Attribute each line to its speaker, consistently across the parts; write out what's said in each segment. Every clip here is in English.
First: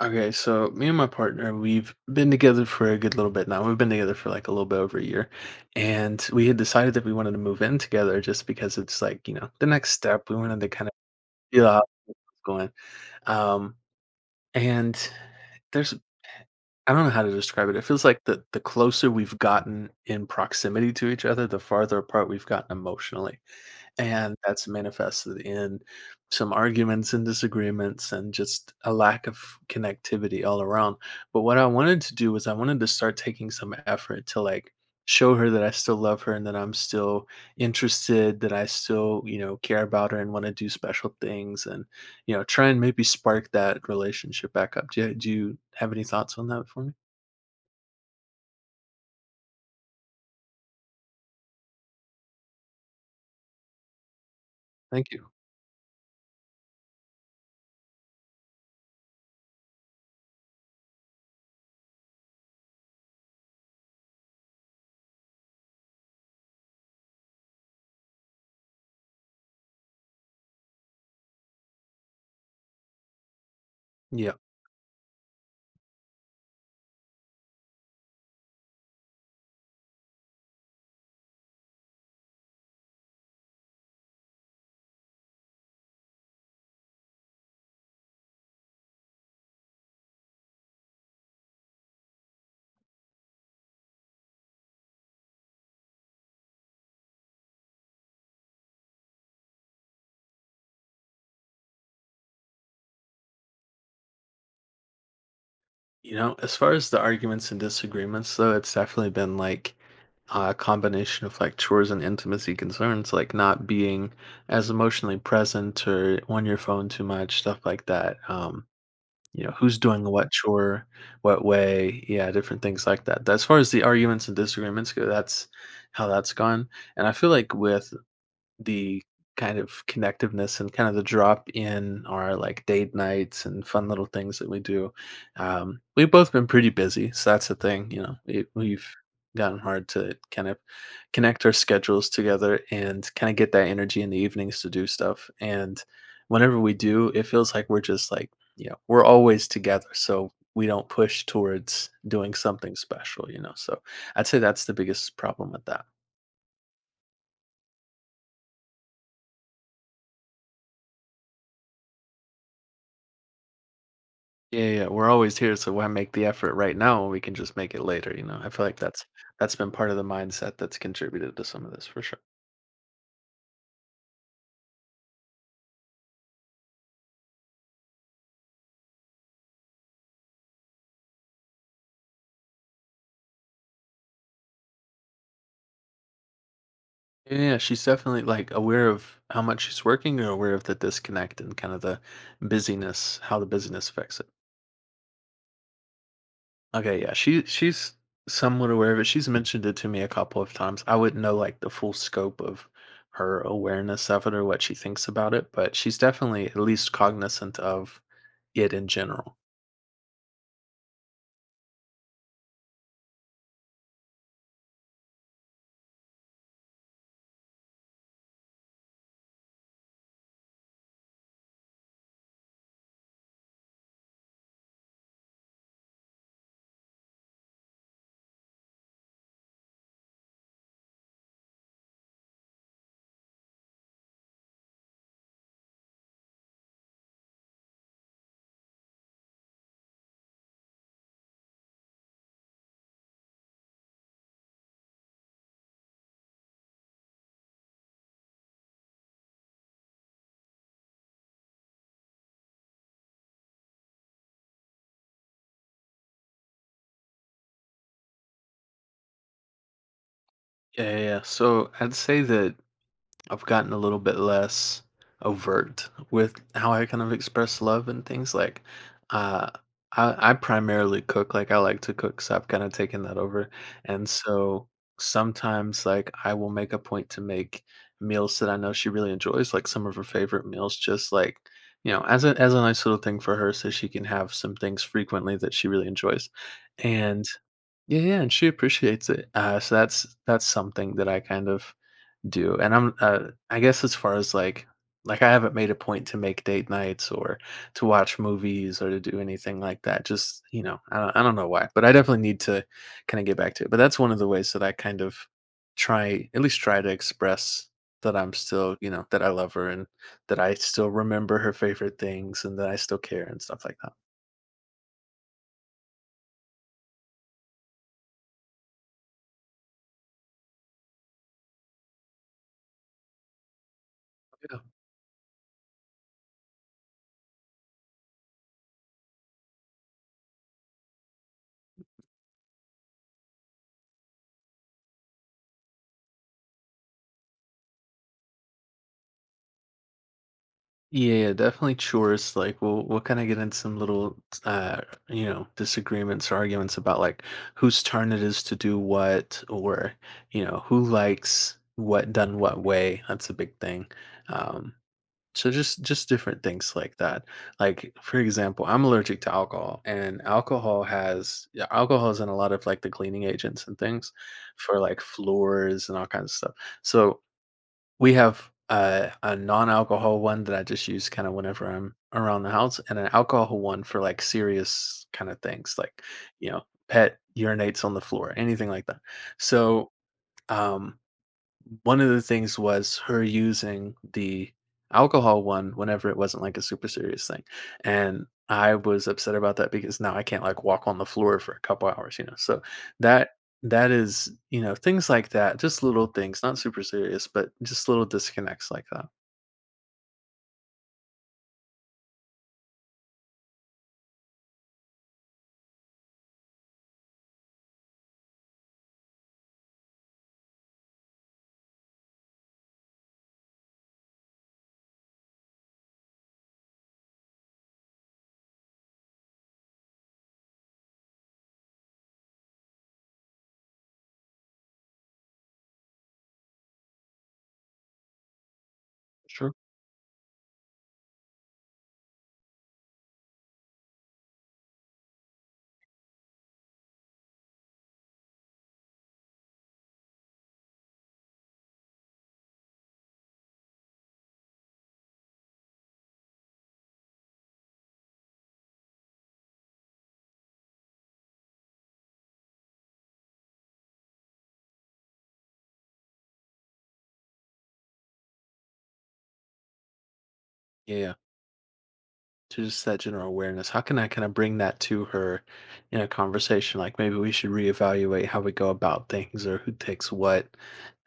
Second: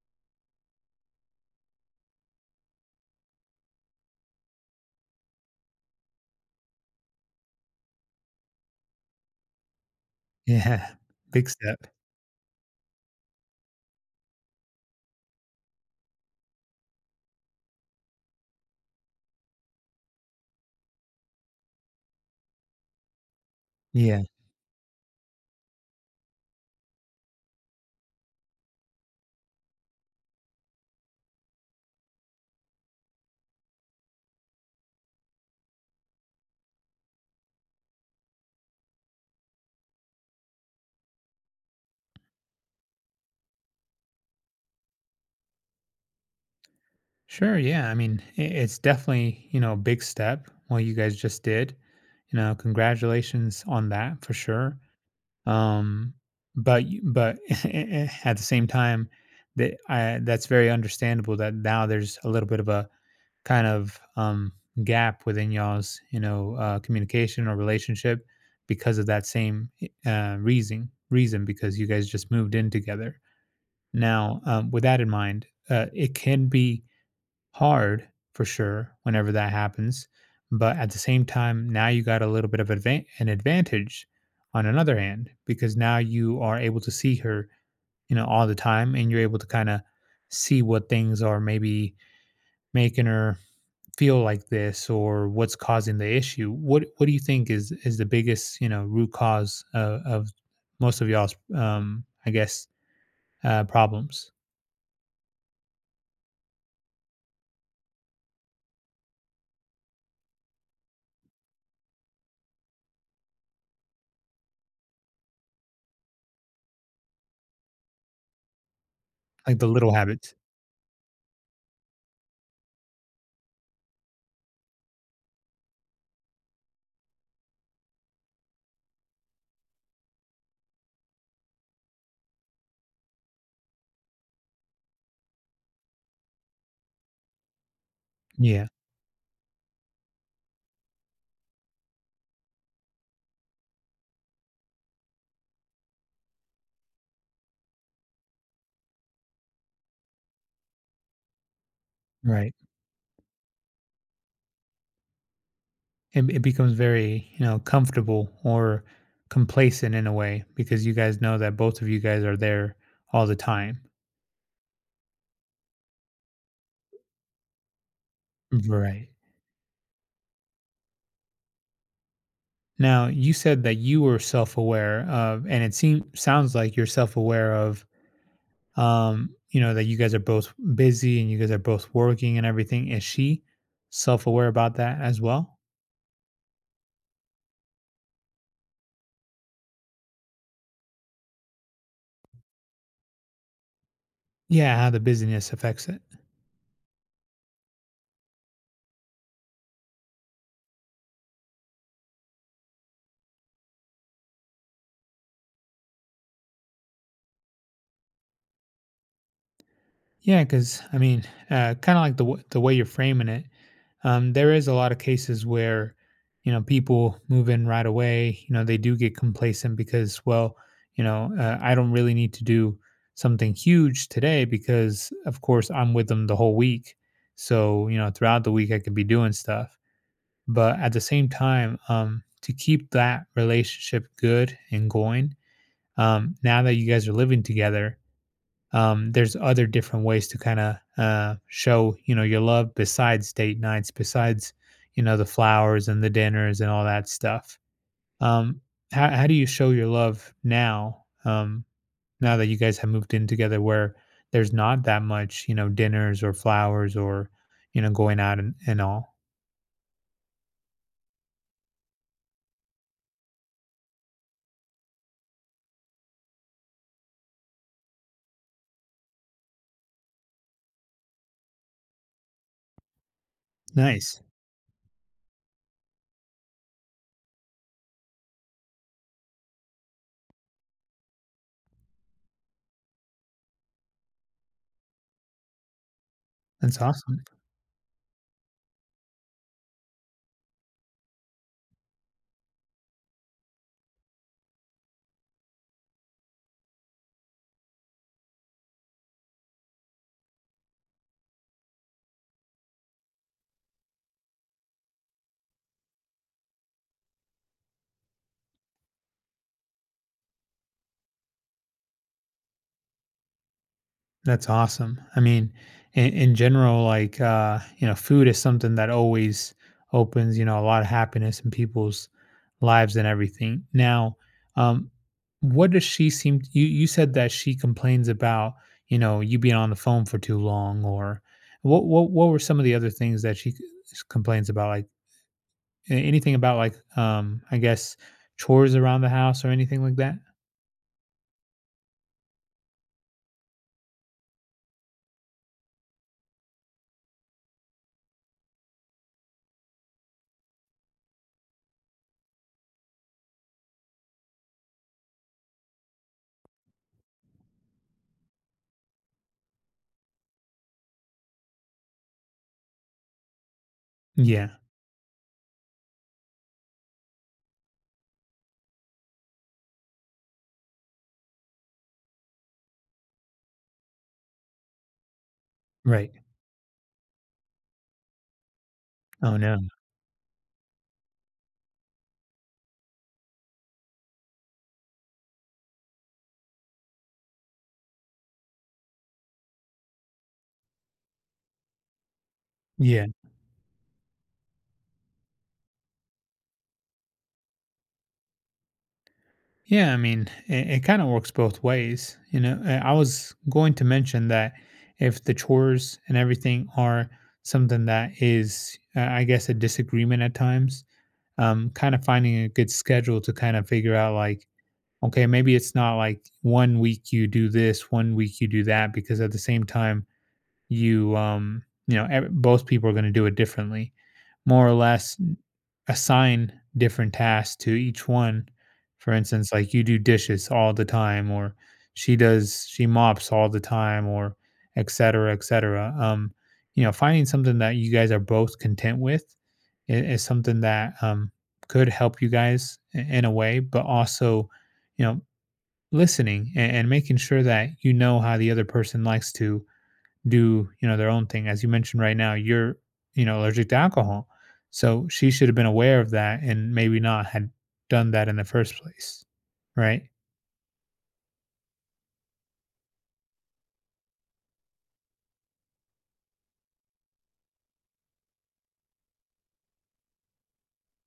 Speaker 1: Okay, so me and my partner, we've been together for a good little bit now. We've been together for like a little bit over a year. And we had decided that we wanted to move in together just because it's like, you know, the next step. We wanted to kind of
Speaker 2: Yeah, big
Speaker 1: feel
Speaker 2: step.
Speaker 1: out what's going. Um, and there's I don't know how to describe it. It feels like the closer we've gotten in proximity to each other, the farther apart we've gotten emotionally.
Speaker 2: Yeah.
Speaker 1: And that's manifested in some arguments and disagreements and just a lack of connectivity all around. But what I wanted to do was I wanted to start taking some effort to like show her that I still love her and that I'm still interested, that I still, you know, care about her and want to do special things and, you know, try and maybe spark that relationship back up. Do you have any thoughts on that for me?
Speaker 2: Sure, yeah, I mean, I it's definitely, a big step, what you guys just did. Congratulations on that for sure.
Speaker 1: Thank you.
Speaker 2: Um, but at the same time, that's very understandable that now there's a little bit of a kind of, gap within y'all's, communication or relationship because of that same, reason because you guys just moved in together.
Speaker 1: Yeah.
Speaker 2: Now, with that in mind, it can be hard for sure whenever that happens, but at the same time, now you got a little bit of an advantage on another hand because now you are able to see her, all the time, and you're able to kind of see what things are maybe making her feel like this or what's causing the issue. What do you think is the biggest, root cause of most of y'all's, I guess, problems
Speaker 1: You know, as far as the arguments and disagreements, though, it's definitely been like a combination of like chores and intimacy concerns, like not being as emotionally present or on your phone too much, stuff like that. You know,
Speaker 2: like the
Speaker 1: who's
Speaker 2: little
Speaker 1: doing what
Speaker 2: habits?
Speaker 1: chore, what way, yeah, different things like that. As far as the arguments and disagreements go, that's how that's gone. And I feel like with the kind of connectiveness and kind of the drop in our like date nights and fun little things that we do. We've both been pretty busy, so that's the thing. You know, it,
Speaker 2: Yeah,
Speaker 1: we've gotten hard to kind of connect our schedules together and kind of get that energy in the evenings to do stuff. And whenever we do, it feels like we're just like you know we're always together, so we don't push towards doing
Speaker 2: right.
Speaker 1: something special. You know, so I'd say that's the biggest problem with that.
Speaker 2: It becomes very, comfortable or complacent in a way because you guys know that both of you guys are there all the time.
Speaker 1: Yeah, yeah, we're always here, so why make the effort right now when we can just make it later, you know? I feel like that's
Speaker 2: Right.
Speaker 1: that's been part of the mindset that's contributed to some of this for sure.
Speaker 2: Now, you said that you were self-aware of, and it seems sounds like you're self-aware of that you guys are both busy and you guys are both working and everything. Is she self-aware about that as well?
Speaker 1: Yeah, yeah, she's definitely like aware of how much she's working or aware of the disconnect and kind of the busyness, how the busyness affects it.
Speaker 2: Yeah, how the busyness affects it.
Speaker 1: Okay, yeah, she's somewhat aware of it. She's mentioned it to me a couple of times. I wouldn't know like the full scope of her awareness of it or what she thinks about it, but she's definitely at least cognizant of it in general.
Speaker 2: Yeah, cuz I mean, kind of like the the way you're framing it, there is a lot of cases where people move in right away, they do get complacent because, well, I don't really need to do something huge today because, of course, I'm with them the whole week, so throughout the week I could be doing stuff. But at the same time, to keep that relationship good and going, now that you guys are living together, there's other different ways to kind of, show, your love, besides date nights, besides, the flowers and the dinners and all that stuff. um, how do you show your love now, now that you guys have moved in together, where there's not that much, dinners or flowers or going out, and all.
Speaker 1: Yeah, yeah, yeah. So I'd say that I've gotten a little bit less overt with how I kind of express love and things. Like, uh, I primarily cook. Like, I like to cook, so I've kind of taken that over. And
Speaker 2: Nice.
Speaker 1: so sometimes, like, I will make a point to make meals that I know she really enjoys, like some of her favorite meals, just like you know, as a nice little thing for her, so she can have some things frequently that she really enjoys.
Speaker 2: That's awesome.
Speaker 1: And yeah, yeah, and she appreciates it. So that's something that I kind of do, and I'm I guess as far as like I haven't made a point to make date nights or to watch movies or to do anything like that. Just you know, I don't know why, but I definitely need to kind of get back to it. But that's one of the ways that I kind of try at least try to express that I'm still you know that I love her and that I still remember her favorite things and that I still care and stuff like that.
Speaker 2: That's awesome. I mean, in general, like, food is something that always opens, a lot of happiness in people's lives and everything. Now, um, what does she seem you you said that she complains about, you being on the phone for too long, or what were some of the other things that she complains about, like anything about, like, I guess, chores around the house or anything like that?
Speaker 1: Yeah, yeah, definitely chores. Like, we'll kind of get into some little, uh, you know, disagreements or arguments about like whose turn it is to do what, or you know, who likes what done what way. That's a big thing. Um, so just different things like that. Like, for example, I'm allergic to alcohol, and alcohol has yeah, alcohol is in a lot of like the cleaning agents and things
Speaker 2: Yeah.
Speaker 1: for like floors and all kinds of stuff. So we have a non-alcohol one that I just use kind of whenever I'm around the house, and an alcohol one for like serious kind of things, like
Speaker 2: Right.
Speaker 1: you know, pet urinates on the floor, anything like that.
Speaker 2: Oh no.
Speaker 1: So um, one of the things was her using the alcohol one whenever it wasn't like a super serious thing. And I was upset about that because now I can't like walk on the floor for a couple hours, you know. So
Speaker 2: Yeah.
Speaker 1: that that is, you know, things like that, just little things, not super serious, but just little disconnects like that.
Speaker 2: Yeah, I mean, it kind of works both ways. I was going to mention that if the chores and everything are something that is, I guess, a disagreement at times, kind of finding a good schedule to kind of figure out like, okay, maybe it's not like one week you do this, one week you do that, because at the same time, you um both people are going to do it differently, more or less. Assign different tasks to each one. For
Speaker 1: Sure.
Speaker 2: instance, like you do dishes all the time, or she mops all the time, or et cetera, et cetera. Finding something that you guys are both content with is something that, could help you guys, in a way, but also, you know listening and making sure that you know how the other person likes to do their own thing. As you mentioned right now, you're, allergic to alcohol. So she should have been aware of that and maybe not had done that in the first place, right?
Speaker 1: Yeah. To just that general awareness, how can I kinda bring that to her in a conversation? Like, maybe we should reevaluate how we go about things or who takes what.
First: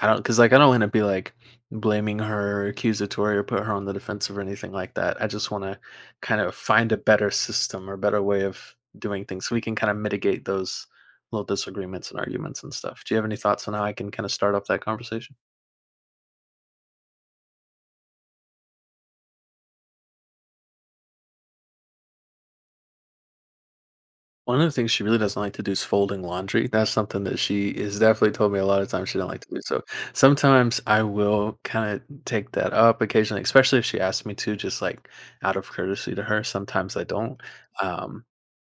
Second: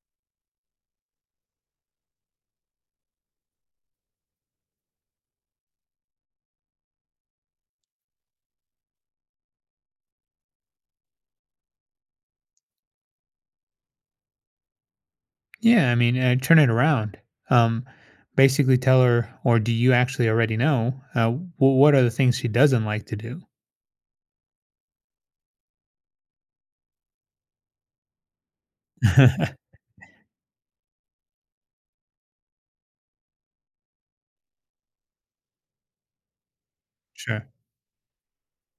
Speaker 1: I don't not cause like, I don't wanna be, like, blaming her or accusatory or put her on the defensive or anything like that. I just wanna kind of find a better system or better way of doing things so we can kinda mitigate those little disagreements and arguments and stuff. Do you have any thoughts on how I can kinda start off that conversation?
Speaker 2: Yeah, I mean, turn it around. Um, Basically tell her, or do you actually already know what are the things she doesn't like to do?
Speaker 1: One of the things she really doesn't like to do is folding laundry. That's something that she is definitely told me a lot of times she don't like to do. So sometimes I will kind of take that up occasionally, especially if she asks me to, just like out of courtesy to her. Sometimes I don't,
Speaker 2: Sure.
Speaker 1: um,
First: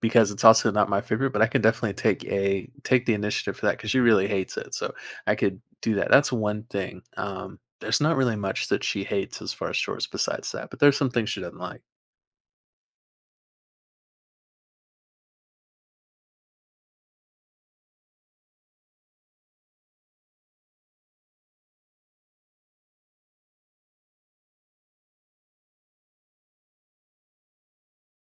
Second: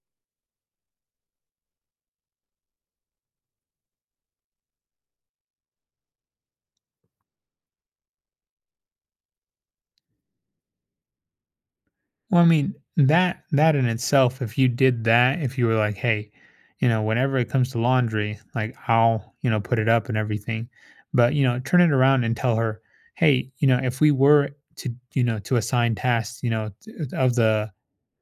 Speaker 1: because it's also not my favorite. But I can definitely take the initiative for that because she really hates it. So I could do that. That's one thing. There's not really much that she hates as far as chores besides that, but there's some things she doesn't like.
Speaker 2: Well, I mean, that in itself, if you did that, if you were like, hey, whenever it comes to laundry, like, I'll, put it up and everything. But, turn it around and tell her, hey, if we were to assign tasks, you know, t- of the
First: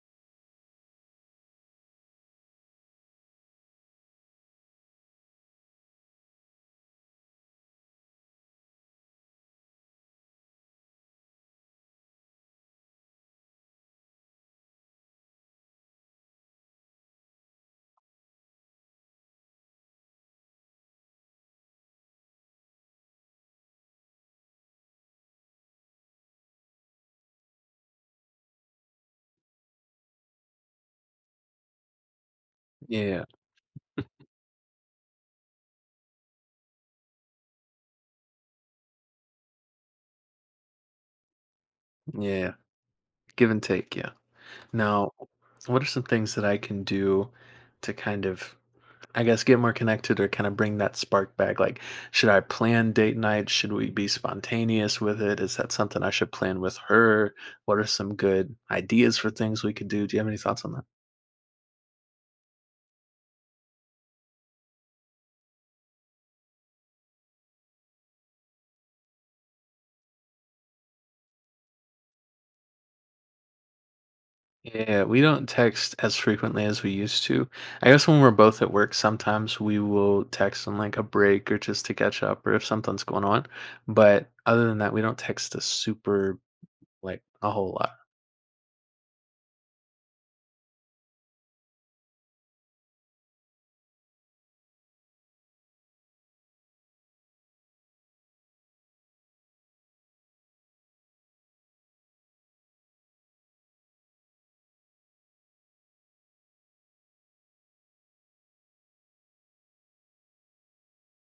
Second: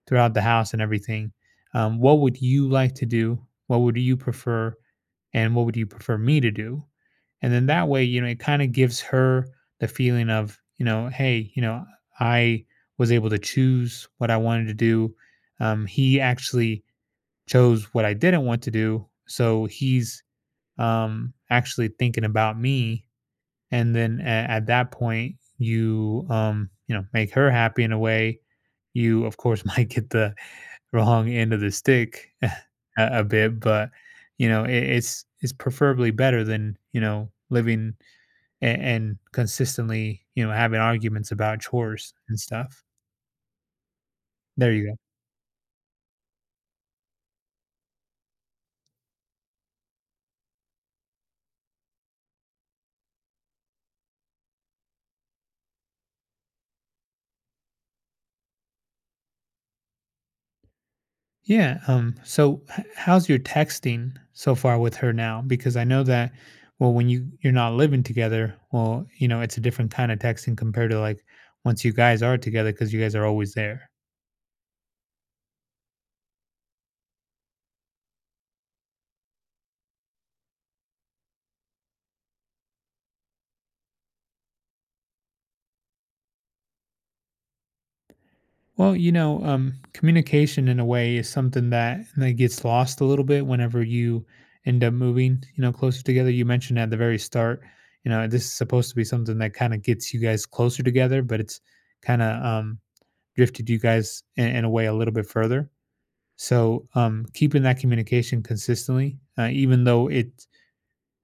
Speaker 2: throughout the house and everything, what would you like to do? What would you prefer? And what would you prefer me to do? And then that way, it kind of gives her the feeling of, hey, I was able to choose what I wanted to do. He actually chose what I didn't want to do. So he's, actually thinking about me. And then at that point, you, make her happy in a way. You, of course, might get the wrong end of the stick a
Speaker 1: Yeah,
Speaker 2: bit, but, it's preferably better than, living and consistently, having arguments about chores and
Speaker 1: yeah,
Speaker 2: stuff.
Speaker 1: give and take. Yeah.
Speaker 2: There you go.
Speaker 1: Now, what are some things that I can do to kind of, I guess, get more connected or kind of bring that spark back? Like, should I plan date night? Should we be spontaneous with it? Is that something I should plan with her? What are some good ideas for things we could do? Do you have any thoughts on that?
Speaker 2: Yeah. So, how's your texting so far with her now? Because I know that, well, when you're not living together, well, it's a different kind of texting compared to like once you guys are together, because you guys are always there.
Speaker 1: Yeah, we don't text as frequently as we used to. I guess when we're both at work, sometimes we will text on like a break or just to catch up or if something's going on. But other than that, we don't text a super like a whole lot.
Speaker 2: Well, communication in a way is something that gets lost a little bit whenever you end up moving, closer together. You mentioned at the very start, this is supposed to be something that kind of gets you guys closer together, but it's kind of, drifted you guys in a way a little bit further. So keeping that communication consistently, even though it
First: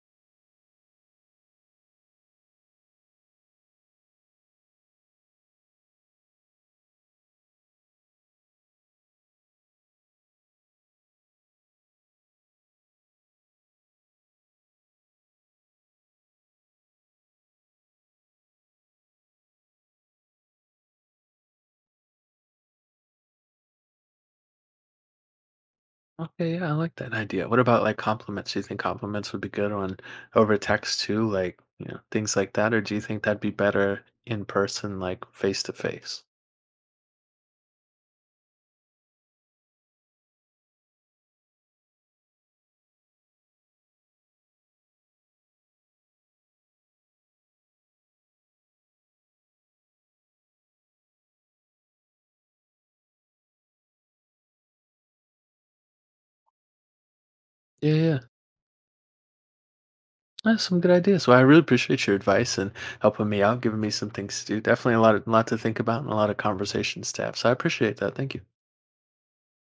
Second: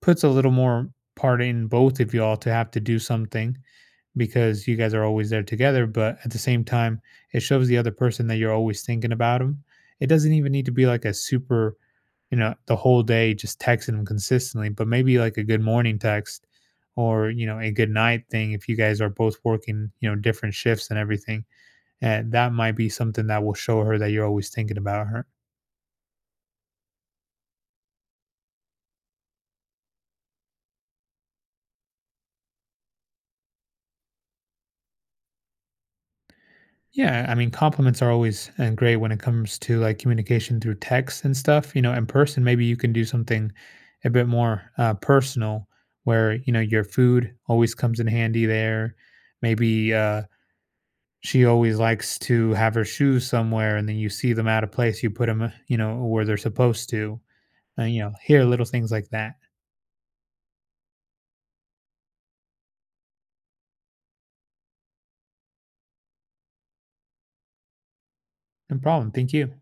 Speaker 2: puts a little more part in both of y'all to have to do something, because you guys are always there together. But at the same time, it shows the other person that you're always thinking about them. It doesn't even need to be like a super, the whole day just texting them consistently, but maybe like a good morning text or, a good night thing if you guys are both working, different shifts and everything. And that might be something that will show her that you're always thinking about her.
Speaker 1: Okay, yeah, I like that idea. What about like compliments? Do you think compliments would be good on over text too, like, you know, things like that? Or do you think that'd be better in person, like face to face?
Speaker 2: Yeah, I mean, compliments are always and great when it comes to like communication through text and stuff. In person, maybe you can do something a bit more, personal, where, your food always comes in handy there. Maybe, she always likes to have her shoes somewhere, and then you see them out of place, you put them, where they're supposed to, and,
Speaker 1: Yeah, yeah.
Speaker 2: hear little things like that.
Speaker 1: That's some good ideas. Well, I really appreciate your advice and helping me out, giving me some things to do. Definitely a lot, of, lot to think about and a lot of conversations to have. So I appreciate that. Thank you.
Speaker 2: No problem. Thank you.